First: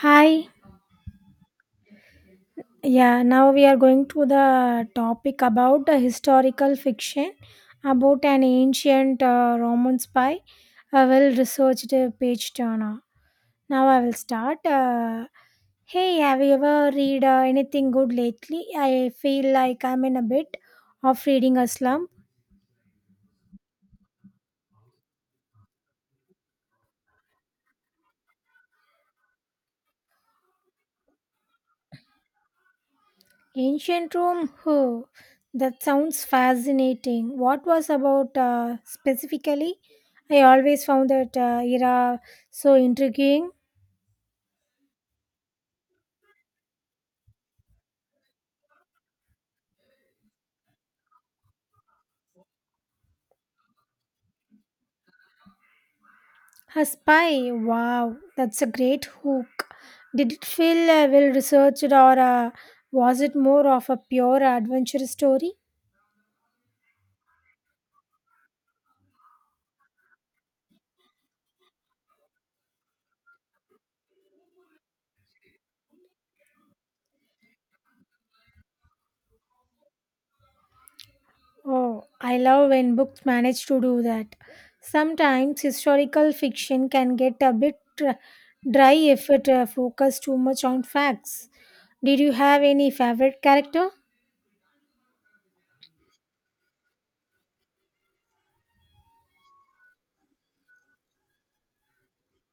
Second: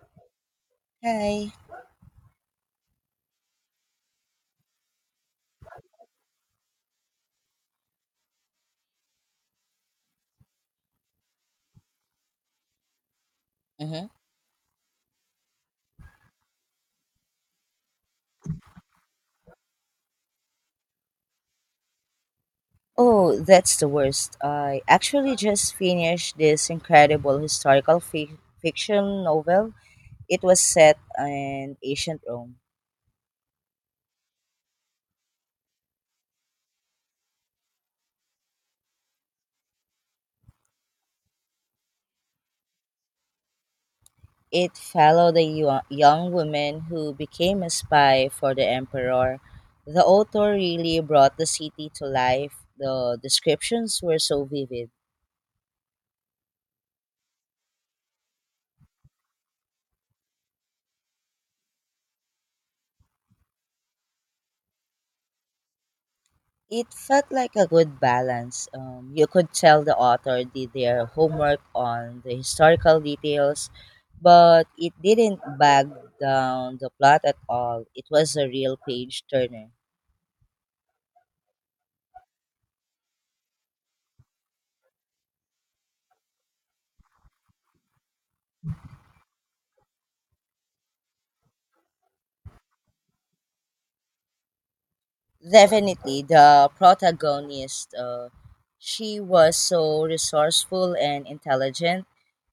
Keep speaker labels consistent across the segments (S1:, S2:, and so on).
S1: Hi.
S2: Hi.
S1: Yeah, now we are going to the topic about the historical fiction about an ancient Roman spy, a well researched page turner. Now I
S2: Mm-hmm.
S1: will start. Hey, have you ever read anything good lately? I feel like I'm in a bit of reading a slump.
S2: Oh, that's the worst. I actually just finished this incredible historical fiction novel. It was set in ancient Rome.
S1: Ancient Rome, huh, that sounds fascinating. What was about specifically? I always found that era so intriguing.
S2: It followed a young woman who became a spy for the emperor. The author really brought the city to life. The descriptions were so vivid.
S1: A spy? Wow, that's a great hook. Did it feel well researched or uh, was it more of a pure adventure story?
S2: It felt like a good balance. You could tell the author did their homework on the historical details, but it didn't bag down the plot at all. It was a real page turner.
S1: Oh, I love when books manage to do that. Sometimes historical fiction can get a bit dry if it focuses too much on facts. Did you have any favorite character?
S2: Definitely, the protagonist, she was so resourceful and intelligent,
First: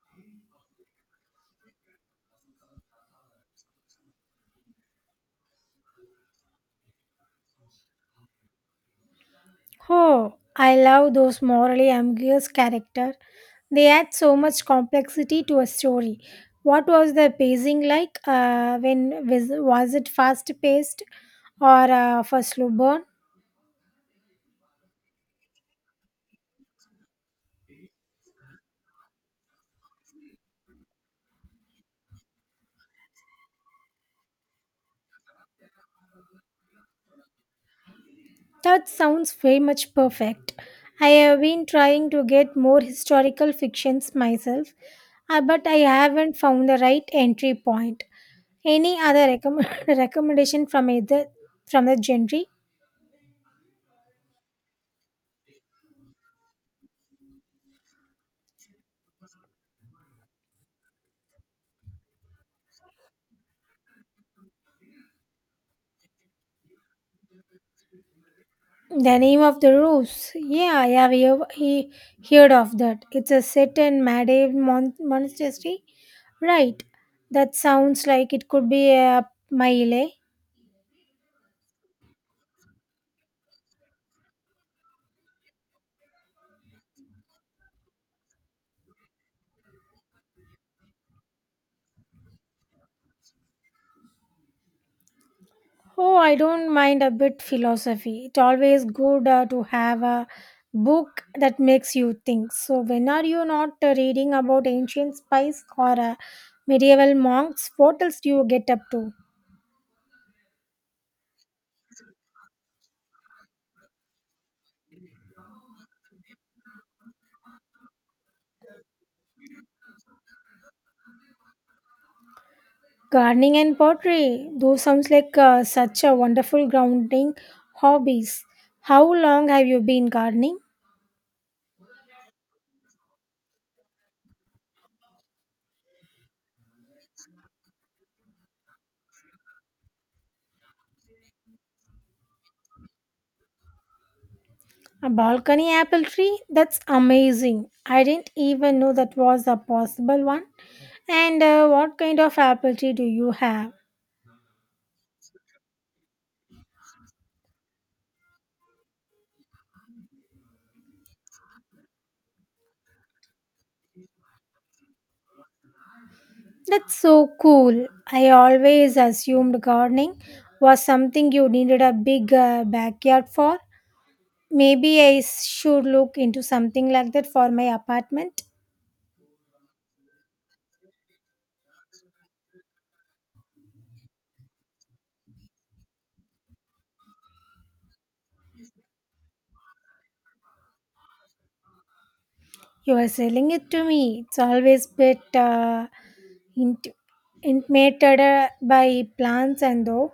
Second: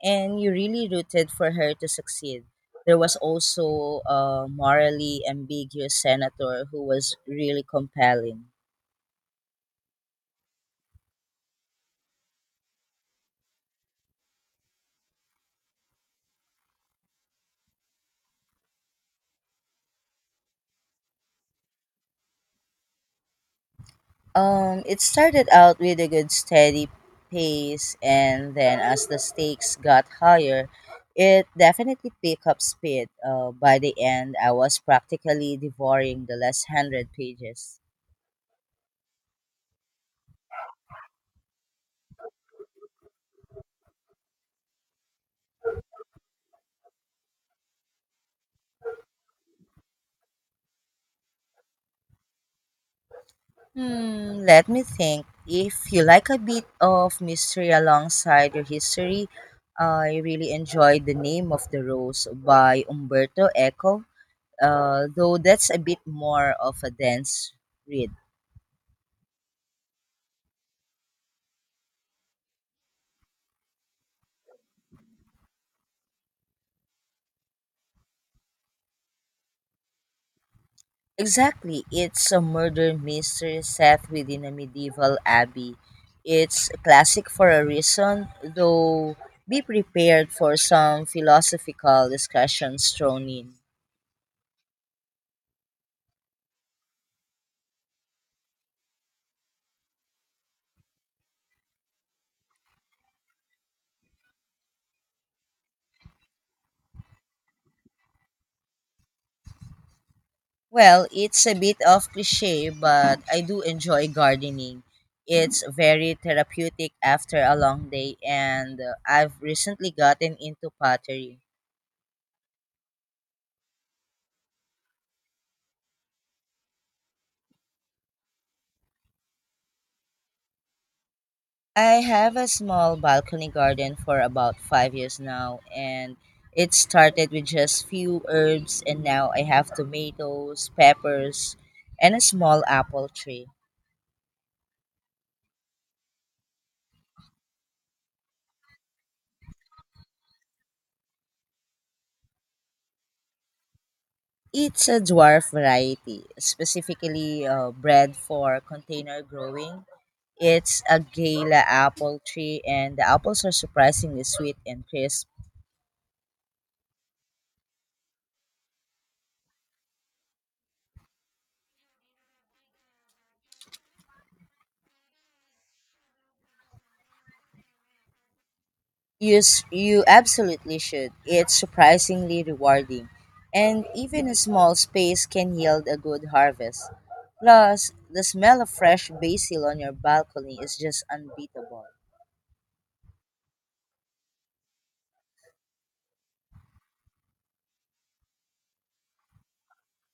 S2: and you really rooted for her to succeed. There was also a morally ambiguous senator who was really compelling.
S1: Oh, I love those morally ambiguous characters. They add so much complexity to a story. What was the pacing like? When was it fast paced or for slow burn?
S2: It started out with a good steady pace, and then as the stakes got higher, it definitely picked up speed. By the end, I was practically devouring the last 100 pages.
S1: That sounds very much perfect. I have been trying to get more historical fictions myself, but I haven't found the right entry point. Any other recommendation from either from the genre?
S2: Hmm, let me think. If you like a bit of mystery alongside your history, I really enjoyed The Name of the Rose by Umberto Eco, though that's a bit more of a dense read.
S1: The name of the rose. Yeah, I have hear- he heard of that. It's a set in Monastery. Right. That sounds like it could be a Maile.
S2: Exactly. It's a murder mystery set within a medieval abbey. It's a classic for a reason, though be prepared for some philosophical discussions thrown in.
S1: Oh, I don't mind a bit philosophy. It's always good to have a book that makes you think. So, when are you not reading about ancient spies or medieval monks? What else do you get up to?
S2: Well, it's a bit of cliche, but I do enjoy gardening. It's very therapeutic after a long day, and I've recently gotten into pottery.
S1: Gardening and pottery, those sounds like such a wonderful grounding hobbies. How long have you been gardening?
S2: I have a small balcony garden for about 5 years now, and it started with just few herbs, and now I have tomatoes, peppers, and a small apple tree.
S1: A balcony apple tree? That's amazing. I didn't even know that was a possible one. And what kind of apple tree do you have?
S2: It's a dwarf variety, specifically bred for container growing. It's a gala apple tree, and the apples are surprisingly sweet and crisp.
S1: That's so cool. I always assumed gardening was something you needed a big backyard for. Maybe I should look into something like that for my apartment.
S2: You absolutely should. It's surprisingly rewarding. And even a small space can yield a good harvest. Plus, the smell of fresh basil on your balcony is just unbeatable.
S1: You are selling it to me. It's always bit int- intimated by plants, and though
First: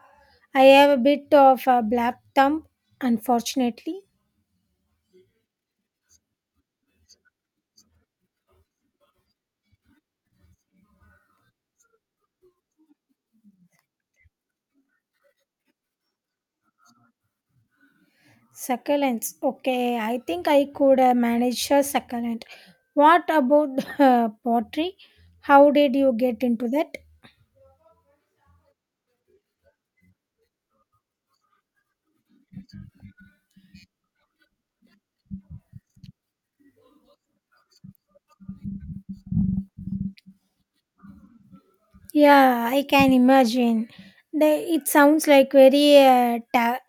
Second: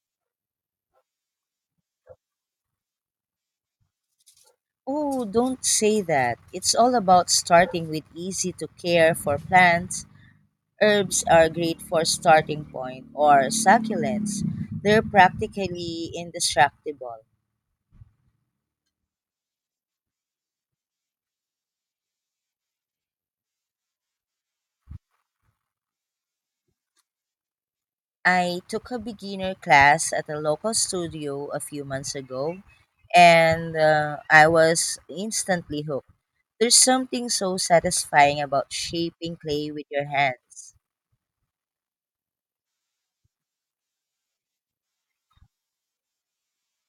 S1: I have a bit of a black thumb, unfortunately.
S2: Oh, don't say that. It's all about starting with easy to care for plants. Herbs are great for starting point or succulents. They're practically indestructible.
S1: Succulents. Okay, I think I could manage a succulent. What about pottery? How did you get into that?
S2: I took a beginner class at a local studio a few months ago, and I was instantly hooked. There's something so satisfying about shaping clay with your hands.
S1: Yeah, I can imagine. The, it sounds like very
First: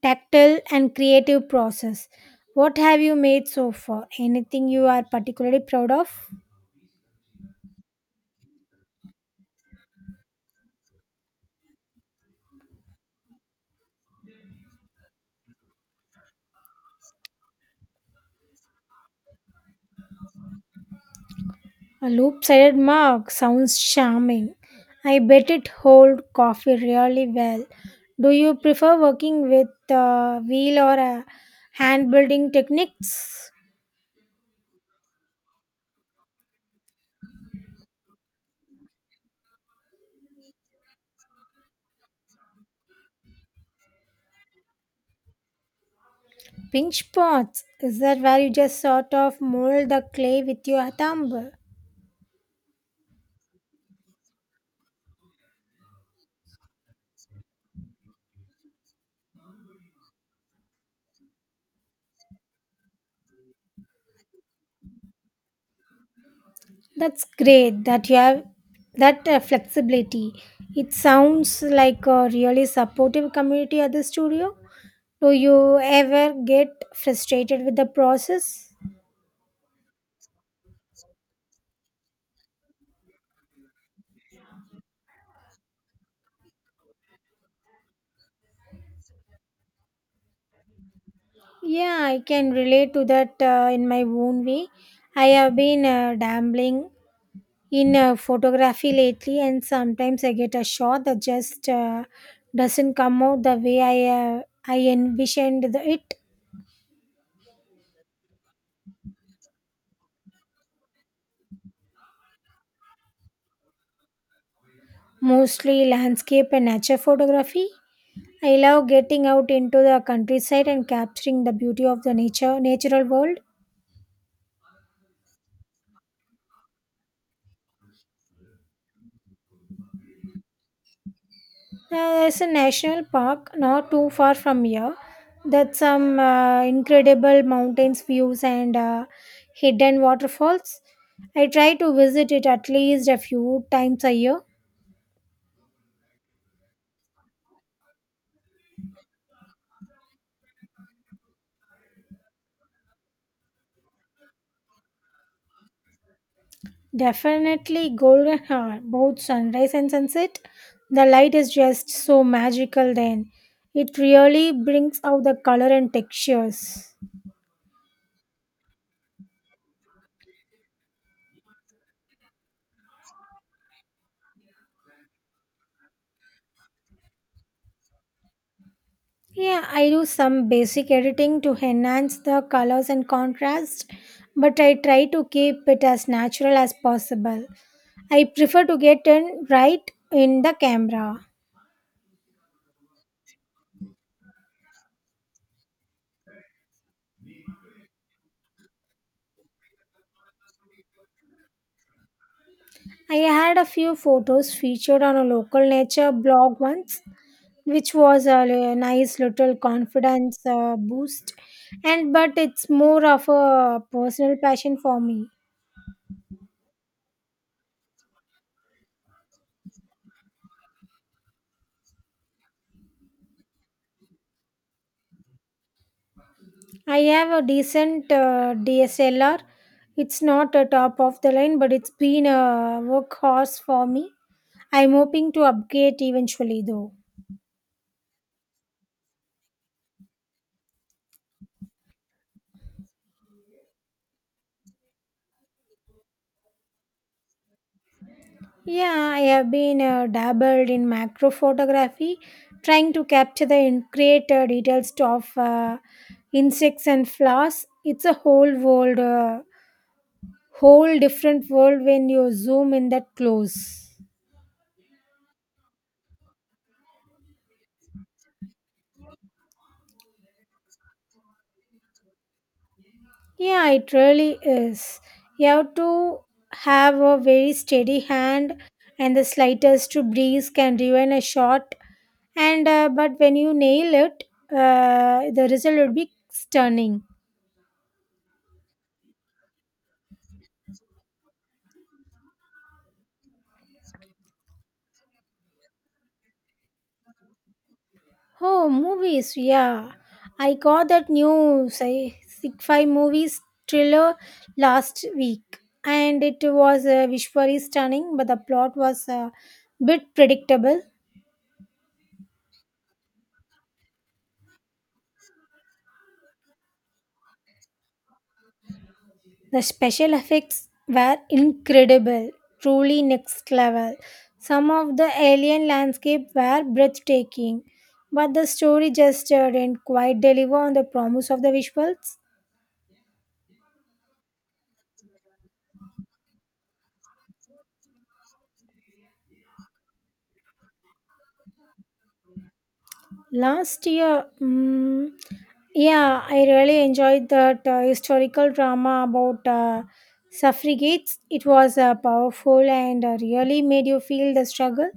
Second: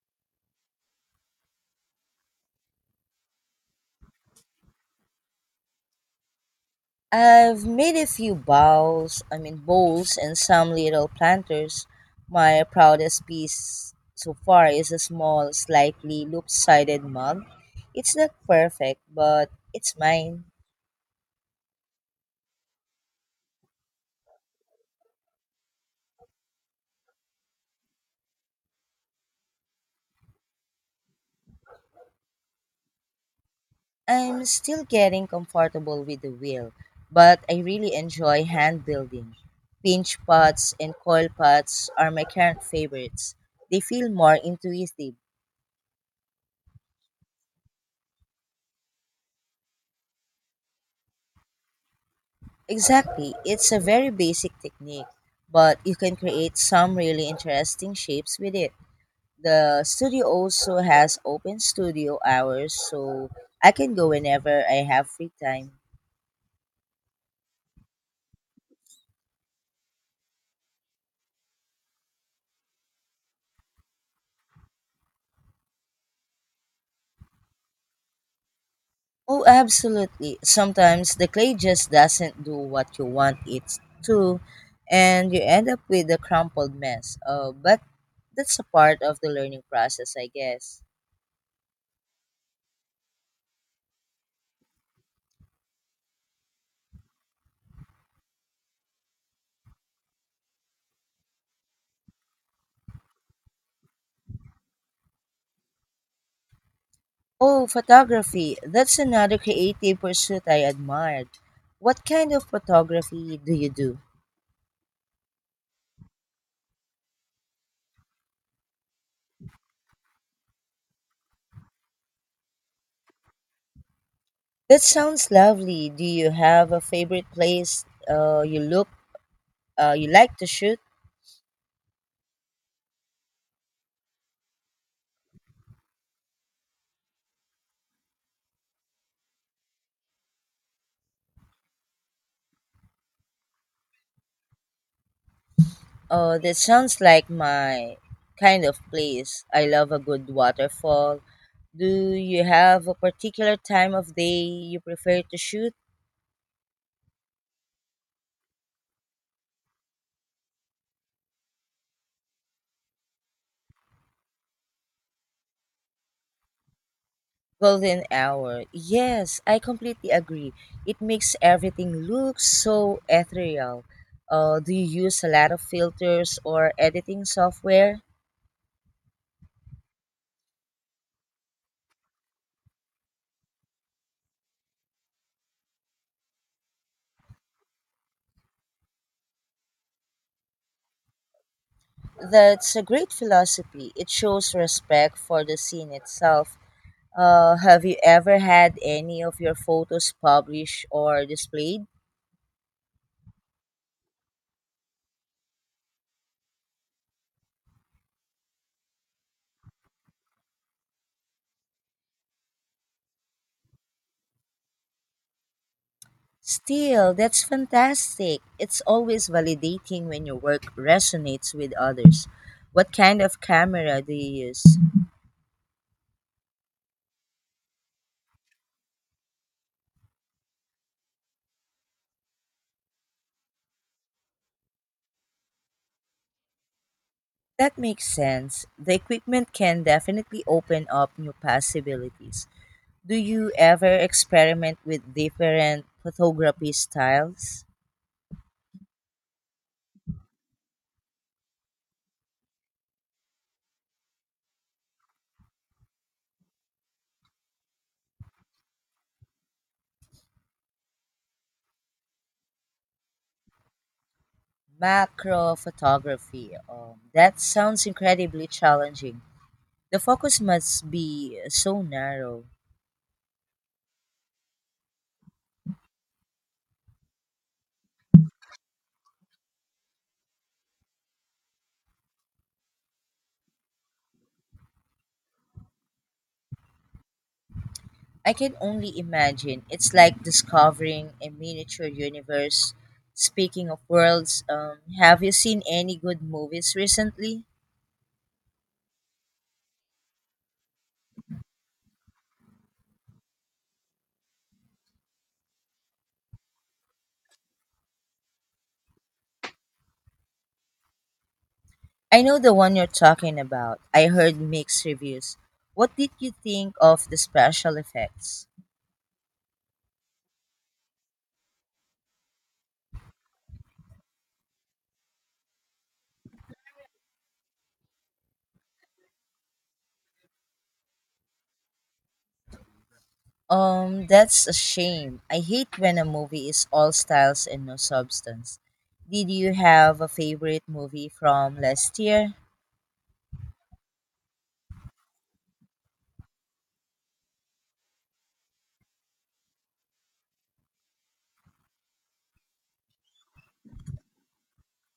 S1: tactile and creative process. What have you made so far? Anything you are particularly proud of?
S2: I've made a few bowls, I mean bowls, and some little planters. My proudest piece so far is a small, slightly loop-sided mug. It's not perfect, but it's mine.
S1: A loop-sided mug sounds charming. I bet it holds coffee really well. Do you prefer working with a wheel or a hand building techniques?
S2: I'm still getting comfortable with the wheel, but I really enjoy hand building. Pinch pots and coil pots are my current favorites. They feel more intuitive.
S1: Pinch pots. Is that where you just sort of mold the clay with your thumb?
S2: Exactly, it's a very basic technique, but you can create some really interesting shapes with it. The studio also has open studio hours, so I can go whenever I have free time.
S1: That's great that you have that flexibility. It sounds like a really supportive community at the studio. Do you ever get frustrated with the process?
S2: Oh, absolutely. Sometimes the clay just doesn't do what you want it to, and you end up with a crumpled mess. But that's a part of the learning process, I guess.
S1: Yeah, I can relate to that in my own way. I have been dabbling in photography lately, and sometimes I get a shot that just doesn't come out the way I envisioned it.
S2: Oh, photography. That's another creative pursuit I admired. What kind of photography do you do?
S1: Mostly landscape and nature photography. I love getting out into the countryside and capturing the beauty of the nature natural world.
S2: That sounds lovely. Do you have a favorite place you like to shoot?
S1: There's a national park not too far from here that some incredible mountains views and hidden waterfalls. I try to visit it at least a few times a year.
S2: That sounds like my kind of place. I love a good waterfall. Do you have a particular time of day you prefer to shoot?
S1: Definitely golden hour, both sunrise and sunset. The light is just so magical then. It really brings out the color and textures.
S2: Golden hour. Yes, I completely agree. It makes everything look so ethereal. Do you use a lot of filters or editing software?
S1: Yeah, I do some basic editing to enhance the colors and contrast, but I try to keep it as natural as possible. I prefer to get in right in the camera.
S2: That's a great philosophy. It shows respect for the scene itself. Have you ever had any of your photos published or displayed?
S1: I had a few photos featured on a local nature blog once, which was a nice little confidence boost. And but it's more of a personal passion for me.
S2: Still, that's fantastic. It's always validating when your work resonates with others. What kind of camera do you use?
S1: I have a decent DSLR. It's not a top of the line, but it's been a workhorse for me. I'm hoping to upgrade eventually, though.
S2: That makes sense. The equipment can definitely open up new possibilities. Do you ever experiment with different photography styles?
S1: Yeah, I have been dabbled in macro photography, trying to capture the greater details of insects and flowers. It's a whole whole different world when you zoom in that close.
S2: Macro photography. That sounds incredibly challenging. The focus must be so narrow.
S1: Yeah, it really is. You have to have a very steady hand, and the slightest to breeze can ruin a shot. And But when you nail it, the result would be stunning.
S2: I can only imagine. It's like discovering a miniature universe. Speaking of worlds, have you seen any good movies recently?
S1: Oh, movies! Yeah, I got that new sci-fi movies thriller last week, and it was visually stunning, but the plot was a bit predictable.
S2: I know the one you're talking about. I heard mixed reviews. What did you think of the special effects?
S1: The special effects were incredible, truly next level. Some of the alien landscapes were breathtaking, but the story just didn't quite deliver on the promise of the visuals.
S2: That's a shame. I hate when a movie is all styles and no substance. Did you have a favorite movie from last year?
S1: Last year, mm, yeah, I really enjoyed that historical drama about suffragettes. It was powerful and really made you feel the struggle.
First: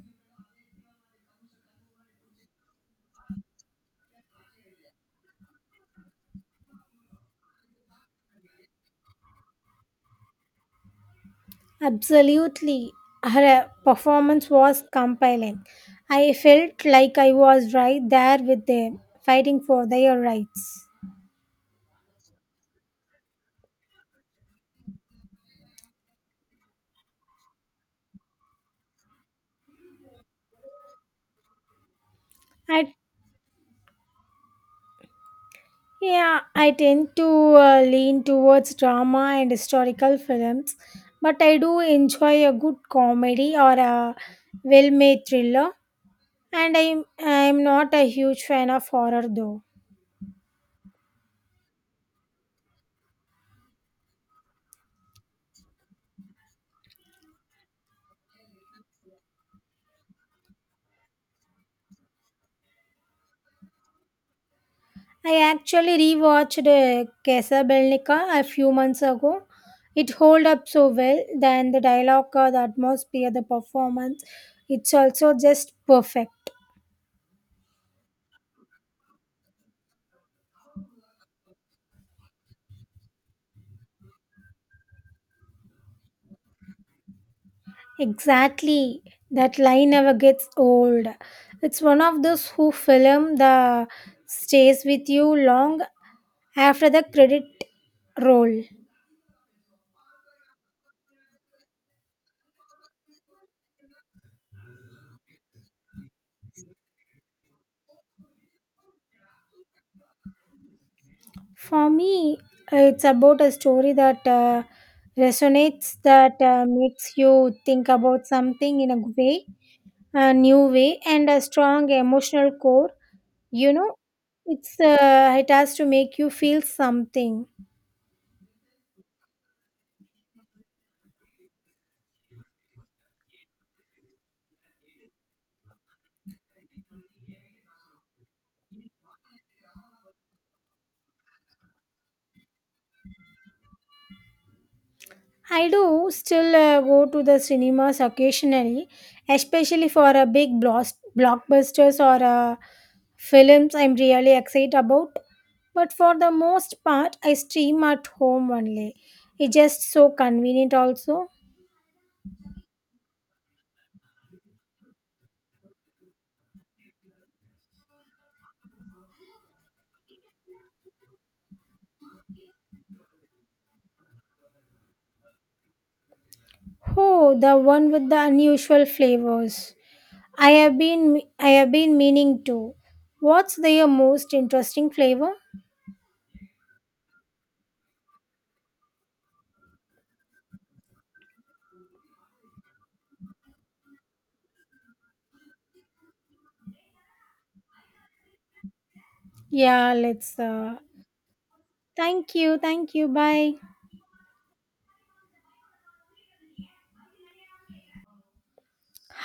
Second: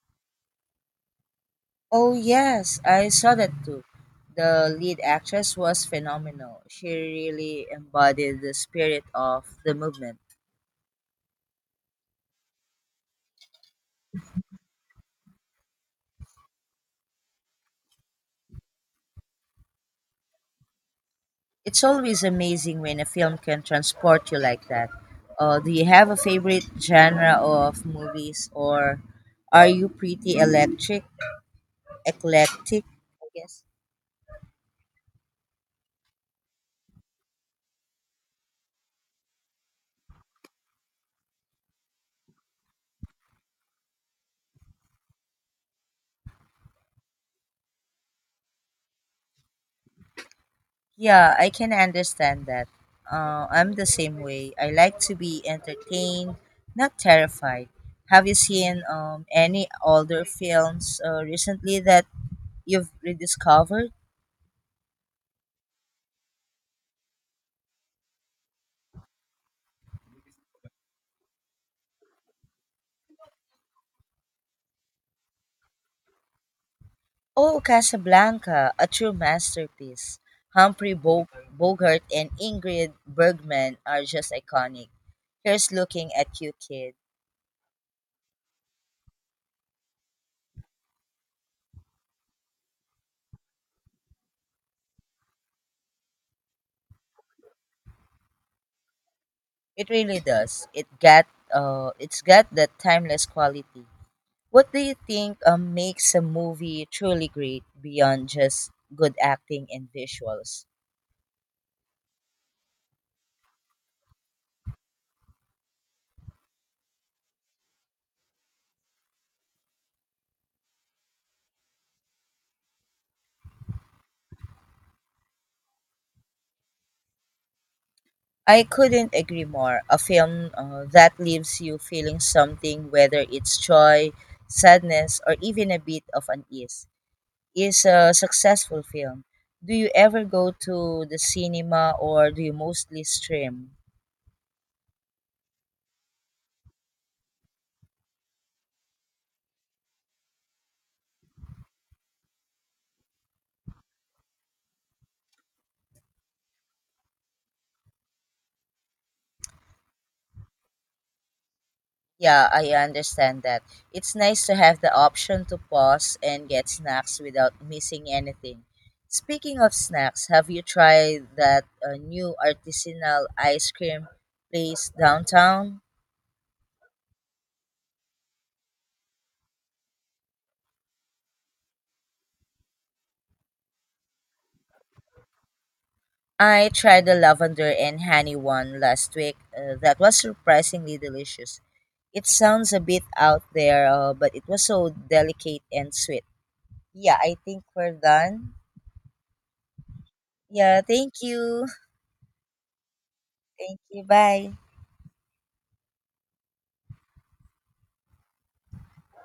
S2: Oh yes, I saw that too. The lead actress was phenomenal. She really embodied the spirit of the movement.
S1: Absolutely. Her performance was compelling. I felt like I was right there with them, fighting for their rights.
S2: It's always amazing when a film can transport you like that. Do you have a favorite genre of movies, or are you pretty eclectic?
S1: I,
S2: I guess.
S1: yeah, I tend to lean towards drama and historical films, but I do enjoy a good comedy or a well made thriller, and I'm not a huge fan of horror though.
S2: Yeah, I can understand that. I'm the same way. I like to be entertained, not terrified. Have you seen any older films recently that you've rediscovered?
S1: I actually rewatched Casablanca a few months ago. It hold up so well, then the dialogue, the atmosphere, the performance. It's also just perfect.
S2: Oh, Casablanca, a true masterpiece. Humphrey Bogart and Ingrid Bergman are just iconic. Here's looking at you, kid.
S1: Exactly. That line never gets old. It's one of those who film the stays with you long after the credit roll.
S2: It really does. It's got that timeless quality. What do you think makes a movie truly great beyond just good acting and visuals?
S1: For me, it's about a story that resonates, that makes you think about something in a way, a new way, and a strong emotional core. You know, it's it has to make you feel something.
S2: I couldn't agree more. A film that leaves you feeling something, whether it's joy, sadness, or even a bit of unease, is a successful film. Do you ever go to the cinema or do you mostly stream?
S1: I do still go to the cinemas occasionally, especially for a big blast blockbusters or films I'm really excited about. But for the most part, I stream at home only. It's just so convenient, also.
S2: Yeah, I understand that. It's nice to have the option to pause and get snacks without missing anything. Speaking of snacks, have you tried that new artisanal ice cream place downtown?
S1: Oh, the one with the unusual flavors. I have been meaning to. What's their most interesting flavor?
S2: I tried the lavender and honey one last week. That was surprisingly delicious. It sounds a bit out there, but it was so delicate and sweet. Yeah, I think we're done.
S1: Yeah, let's.
S2: Yeah, thank you.
S1: Thank you, thank you. Bye.
S2: Thank you. Bye.